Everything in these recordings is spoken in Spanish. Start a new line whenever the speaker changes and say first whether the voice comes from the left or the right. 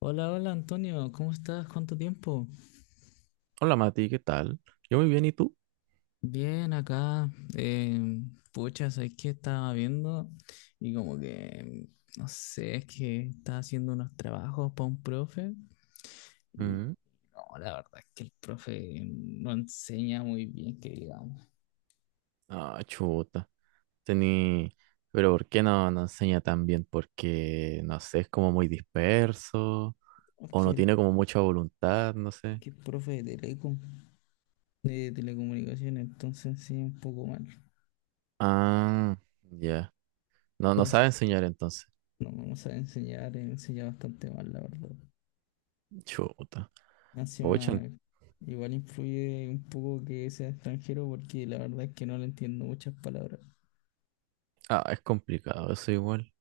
left: Hola, hola Antonio, ¿cómo estás? ¿Cuánto tiempo?
right: Hola Mati, ¿qué tal? Yo muy bien, ¿y tú?
left: Bien, acá. Eh, Pucha, ¿sabes qué estaba viendo? Y como que, no sé, es que estaba haciendo unos trabajos para un profe y
right: Mm.
left: no, la verdad es que el profe no enseña muy bien, que digamos.
right: Ah, chuta. Tení... Pero ¿por qué no enseña tan bien? Porque, no sé, es como muy disperso
left: Es
right: o no
left: que el,
right: tiene como mucha voluntad, no
left: es
right: sé.
left: que el profe de telecom de telecomunicaciones, entonces sí, un poco mal.
right: Ah, ya. No, no sabe
left: Entonces,
right: enseñar entonces.
left: no sabe enseñar, enseña bastante mal, la verdad.
right: Chuta.
left: Más
right: Pucha, en-
left: encima, igual influye un poco que sea extranjero porque la verdad es que no le entiendo muchas palabras.
right: ah, es complicado eso igual.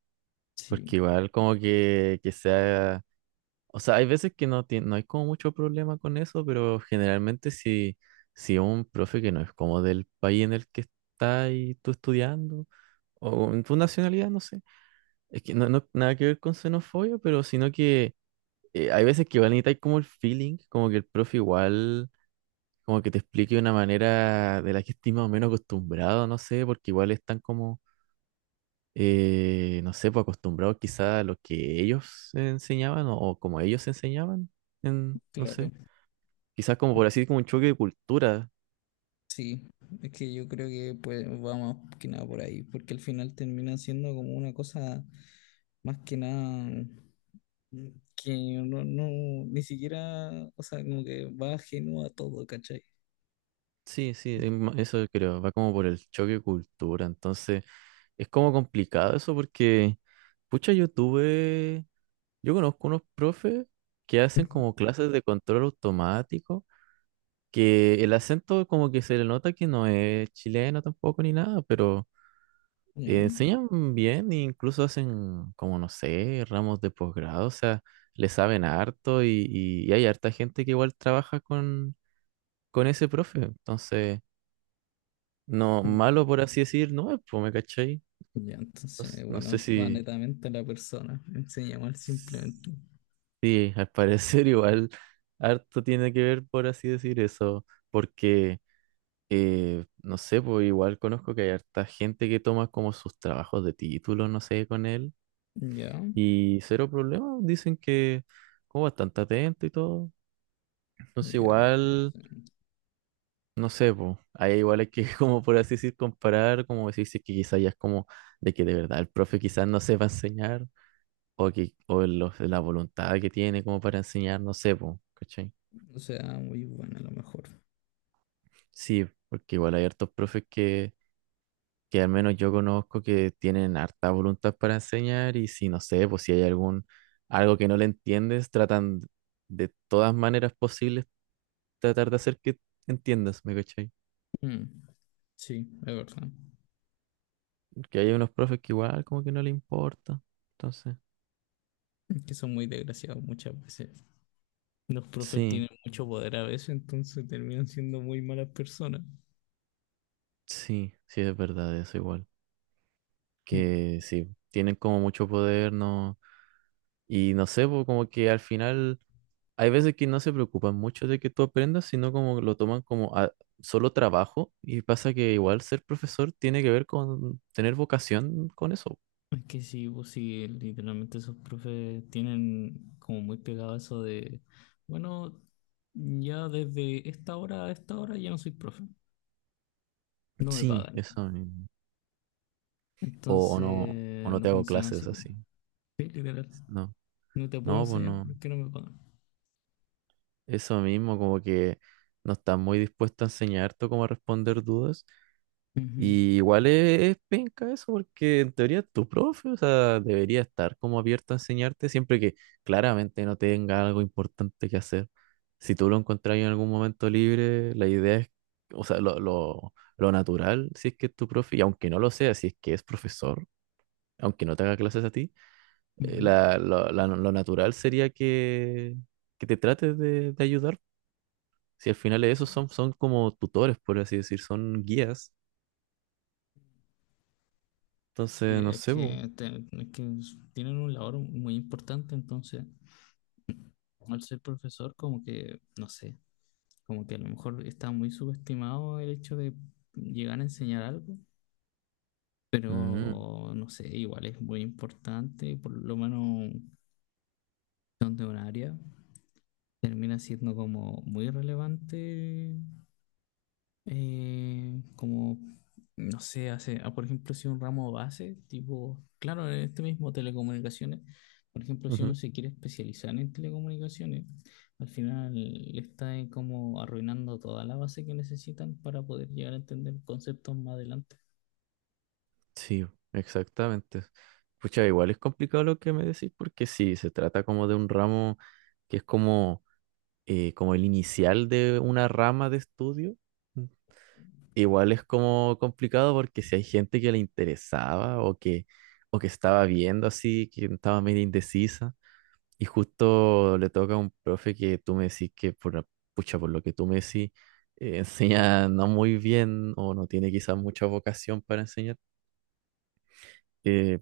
left: Sí,
right: Porque igual como que sea, o sea, hay veces que no, tien- no hay como mucho problema con eso, pero generalmente si, si un profe que no es como del país en el que está y tú estudiando, o en tu nacionalidad, no sé, es que no, no nada que ver con xenofobia, pero sino que hay veces que igual necesitas como el feeling, como que el profe igual, como que te explique de una manera de la que estés más o menos acostumbrado, no sé, porque igual están como, no sé, pues acostumbrados quizás a lo que ellos enseñaban o como ellos enseñaban, en, no
left: claro,
right: sé. Quizás como por así, como un choque de cultura.
left: sí. Es que yo creo que pues va más que nada por ahí, porque al final termina siendo como una cosa más que nada, mm, que no, ni siquiera, o sea, como que va ajeno a todo, ¿cachai?
right: Sí, sí, es ma- eso creo, va como por el choque de cultura. Entonces, es como complicado eso porque, pucha, yo tuve, yo conozco unos profes que hacen como clases de control automático, que el acento como que se le nota que no es chileno tampoco ni nada, pero
left: Ya.
right: enseñan bien e incluso hacen como, no sé, ramos de posgrado, o sea, le saben harto y hay harta gente que igual trabaja con ese profe. Entonces, no,
left: Mm.
right: malo por así decir, no es, pues, ¿me cachai?
left: Ya,
right: No, s-
left: entonces,
right: no sé
left: bueno, va
right: si,
left: netamente a la persona. Enseña mal simplemente.
right: sí, al parecer igual harto tiene que ver por así decir eso, porque, no sé, pues igual conozco que hay harta gente que toma como sus trabajos de título, no sé, con él,
left: Ya,
right: y cero problema, dicen que como bastante atento y todo. Entonces,
left: ya.
right: igual... No sé, po. Ahí igual hay que, como por así decir, comparar, como decir, si es que quizás ya es como de que de verdad el profe quizás no sepa enseñar, o que, o los- la voluntad que tiene como para enseñar, no sé, po, ¿cachai?
left: O sea, muy buena a lo mejor.
right: Sí, porque igual hay hartos profes que al menos yo conozco que tienen harta voluntad para enseñar, y si no sé, pues si hay algún, algo que no le entiendes, tratan de todas maneras posibles tratar de hacer que entiendas, ¿me cachai?
left: Mm, sí, es verdad.
right: Porque hay unos profes que igual como que no le importa, entonces,
left: Es que son muy desgraciados muchas veces. Los profes
right: sí.
left: tienen mucho poder a veces, entonces terminan siendo muy malas personas.
right: Sí, sí, es verdad, eso igual.
left: Mm.
right: Que sí, tienen como mucho poder, ¿no? Y no sé, pues, como que al final hay veces que no se preocupan mucho de que tú aprendas, sino como lo toman como a- solo trabajo. Y pasa que igual ser profesor tiene que ver con tener vocación con eso.
left: Es que sí, pues sí, literalmente esos profes tienen como muy pegado eso de, bueno, ya desde esta hora a esta hora ya no soy profe, no me
right: Sí,
left: pagan.
right: eso mismo. O
left: Entonces
right: no
left: no
right: te hago
left: funciona así,
right: clases
left: pues.
right: así.
left: Sí, literal.
right: No,
left: No te puedo
right: no, pues
left: enseñar
right: no.
left: porque no me pagan.
right: Eso mismo, como que no estás muy dispuesto a enseñarte cómo responder dudas.
left: Ujú,
right: Y igual e-, es, penca eso, porque en teoría es tu profe, o sea, debería estar como abierto a enseñarte siempre que claramente no tenga algo importante que hacer. Si tú lo encontrás en algún momento libre, la idea es, o sea, lo natural, si es que es tu profe, y aunque no lo sea, si es que es profesor, aunque no te haga clases a ti,
left: ujú.
right: la- lo natural sería que te trates de ayudar. Si al final
left: Sí.
right: esos son, son como tutores, por así decir, son guías.
left: Sí,
right: Entonces, no sé, po.
left: es que tienen un labor muy importante, entonces al ser profesor como que, no sé, como que a lo mejor está muy subestimado el hecho de llegar a enseñar algo,
right: Mm,
left: pero no sé, igual es muy importante, por lo menos donde un área termina siendo como muy relevante eh, como, no sé, por ejemplo, si un ramo base, tipo, claro, en este mismo telecomunicaciones, por ejemplo, si uno
right: ujú.
left: se quiere especializar en telecomunicaciones, al final le está como arruinando toda la base que necesitan para poder llegar a entender conceptos más adelante.
right: Sí, exactamente. Pucha, igual es complicado lo que me decís porque sí, se trata como de un ramo que es como, como el inicial de una rama de estudio. Mm. Igual es como complicado porque si hay gente que le interesaba o que estaba viendo así, que estaba medio indecisa y justo le toca a un profe que tú me decís que por, la- pucha, por lo que tú me decís, eh, enseña no muy bien o no tiene quizás mucha vocación para enseñar. Eh,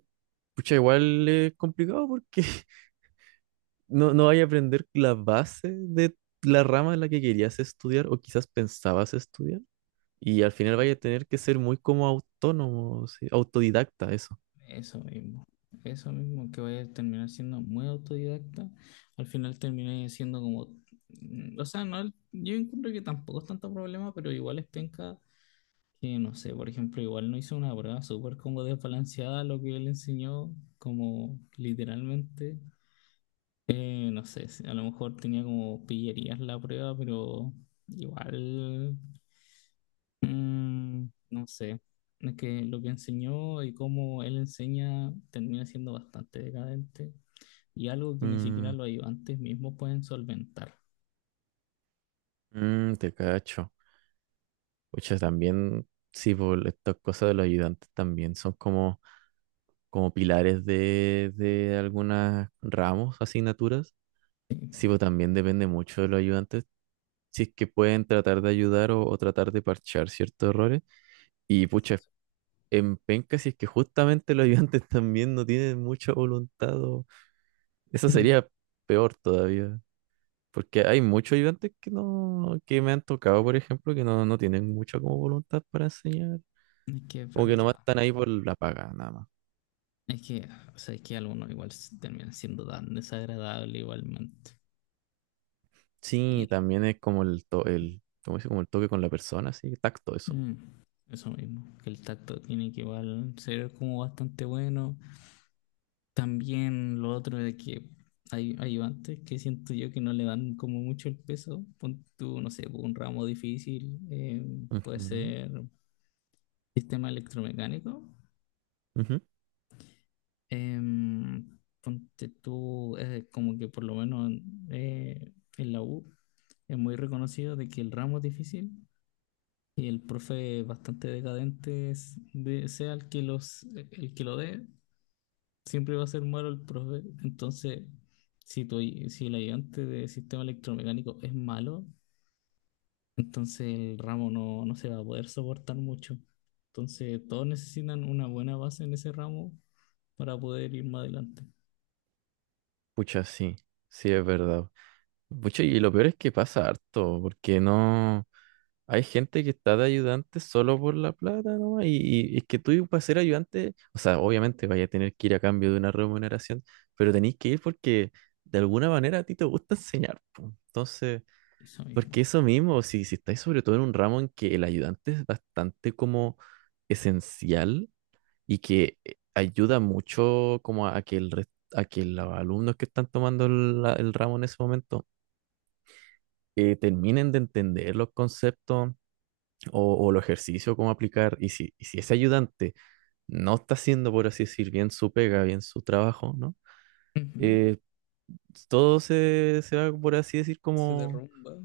right: pucha, igual es complicado porque no, no vaya a aprender la base de la rama en la que querías estudiar o quizás pensabas estudiar. Y al
left: Eso,
right: final vaya a tener que ser muy como autónomo, sí, autodidacta, eso.
left: eso mismo, eso mismo, que vaya a terminar siendo muy autodidacta, al final terminé siendo como, o sea, no, yo encuentro que tampoco es tanto problema, pero igual es penca que no sé, por ejemplo, igual no hizo una prueba súper como desbalanceada lo que él enseñó, como literalmente, no sé, si a lo mejor tenía como pillerías la prueba, pero igual, no sé, es que lo que enseñó y cómo él enseña termina siendo bastante decadente y algo que ni siquiera
right: Mm,
left: los ayudantes mismos pueden solventar.
right: mm, te cacho. Pucha, también, sí, por estas cosas de los ayudantes también son como, como pilares de algunas ramos, asignaturas. Sí, pues también depende mucho de los ayudantes si es que pueden tratar de ayudar o tratar de parchar ciertos errores. Y pucha, en penca, si es que justamente los ayudantes también no tienen mucha voluntad, o- eso
left: Mm.
right: sería peor todavía. Porque hay muchos ayudantes que no, que me han tocado, por ejemplo, que no, no tienen mucha como voluntad para enseñar.
left: Es que es
right: Como que nomás
left: verdad.
right: están ahí por la paga, nada más.
left: Es que, o sea, es que algunos igual terminan siendo tan desagradable igualmente. Y
right: Sí, también es como el, to- el, ¿cómo se dice? Como el toque con la persona, sí, tacto, eso.
left: mm, eso mismo, que el tacto tiene que igual ser como bastante bueno. También lo otro de que hay ayudantes que siento yo que no le dan como mucho el peso. Pon tú, no sé, pues, un ramo difícil, puede
right: Ujú,
left: ser sistema electromecánico.
right: ujú.
left: Ponte tú, como que por lo menos eh, en la U es muy reconocido de que el ramo es difícil. Y el profe bastante decadente sea el que los el que lo dé, siempre va a ser malo el profe. Entonces, si tu, si el ayudante de sistema electromecánico es malo, entonces el ramo no se va a poder soportar mucho. Entonces, todos necesitan una buena base en ese ramo para poder ir más adelante.
right: Pucha, sí, sí es verdad. Pucha, y lo peor es que pasa harto, porque no hay gente que está de ayudante solo por la plata, ¿no? Y es que tú para ser ayudante, o sea, obviamente vaya a tener que ir a cambio de una remuneración, pero tenéis que ir porque de alguna manera a ti te gusta enseñar, po. Entonces,
left: Eso
right: porque
left: mismo.
right: eso mismo, si, si estáis sobre todo en un ramo en que el ayudante es bastante como esencial y que ayuda mucho como a que el res- a que los alumnos que están tomando la- el ramo en ese momento que terminen de entender los conceptos o los ejercicios, cómo aplicar. Y si ese ayudante no está haciendo, por así decir, bien su pega, bien su trabajo, ¿no?
left: Ujú.
right: Eh, todo se, se va, por así decir,
left: Se
right: como,
left: derrumba.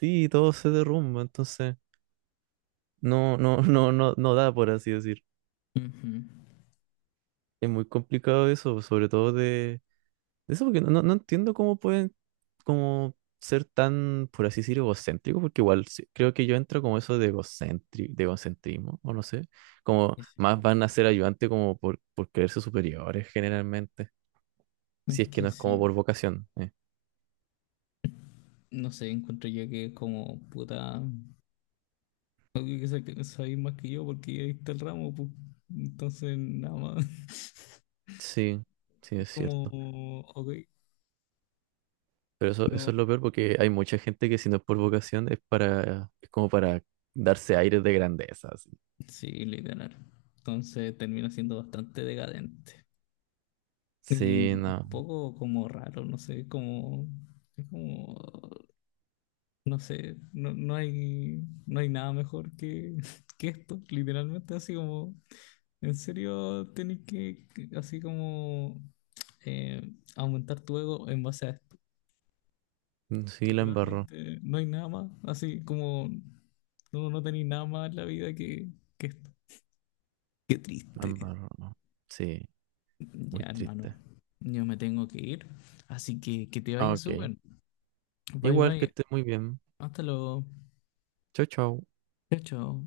right: sí, todo se derrumba, entonces no da, por así decir.
left: Ujú.
right: Es muy complicado eso, sobre todo de eso porque no, no- no entiendo cómo pueden como ser tan, por así decir, egocéntricos, porque igual sí- creo que yo entro como eso de egocentri- de egocentrismo, o no sé, como
left: Es
right: más van a ser ayudantes como por creerse superiores generalmente,
left: es
right: si es que no
left: que
right: es como por
left: sí.
right: vocación.
left: No sé, encuentro yo que como puta. Obvio que sabéis más que yo porque ya está el ramo, pues. Entonces, nada más.
right: Sí, sí,
left: Es
right: es cierto.
left: como, ok,
right: Pero eso
left: no.
right: es lo peor porque hay mucha gente que si no es por vocación es para, es como para darse aires de grandeza, así.
left: Sí, literal. Entonces termina siendo bastante decadente. Y
right: Sí,
left: un
right: no,
left: poco como raro, no sé, como, es como, no sé, no hay, no hay nada mejor que, que esto, literalmente, así como, en serio, así como, eh, aumentar tu ego en base a esto.
right: mm, sí,
left: Literalmente no hay nada más, así como no, no tenéis nada más en la vida que esto. Qué
right: la
left: triste.
right: embarró, no. Sí, muy
left: Ya, hermano,
right: triste.
left: yo me tengo que ir, así que te
right: Ah,
left: vayas
right: ok.
left: súper. Bye,
right: Igual que
left: bye.
right: esté muy bien.
left: Hasta luego.
right: Chau, chau.
left: Chao, chao.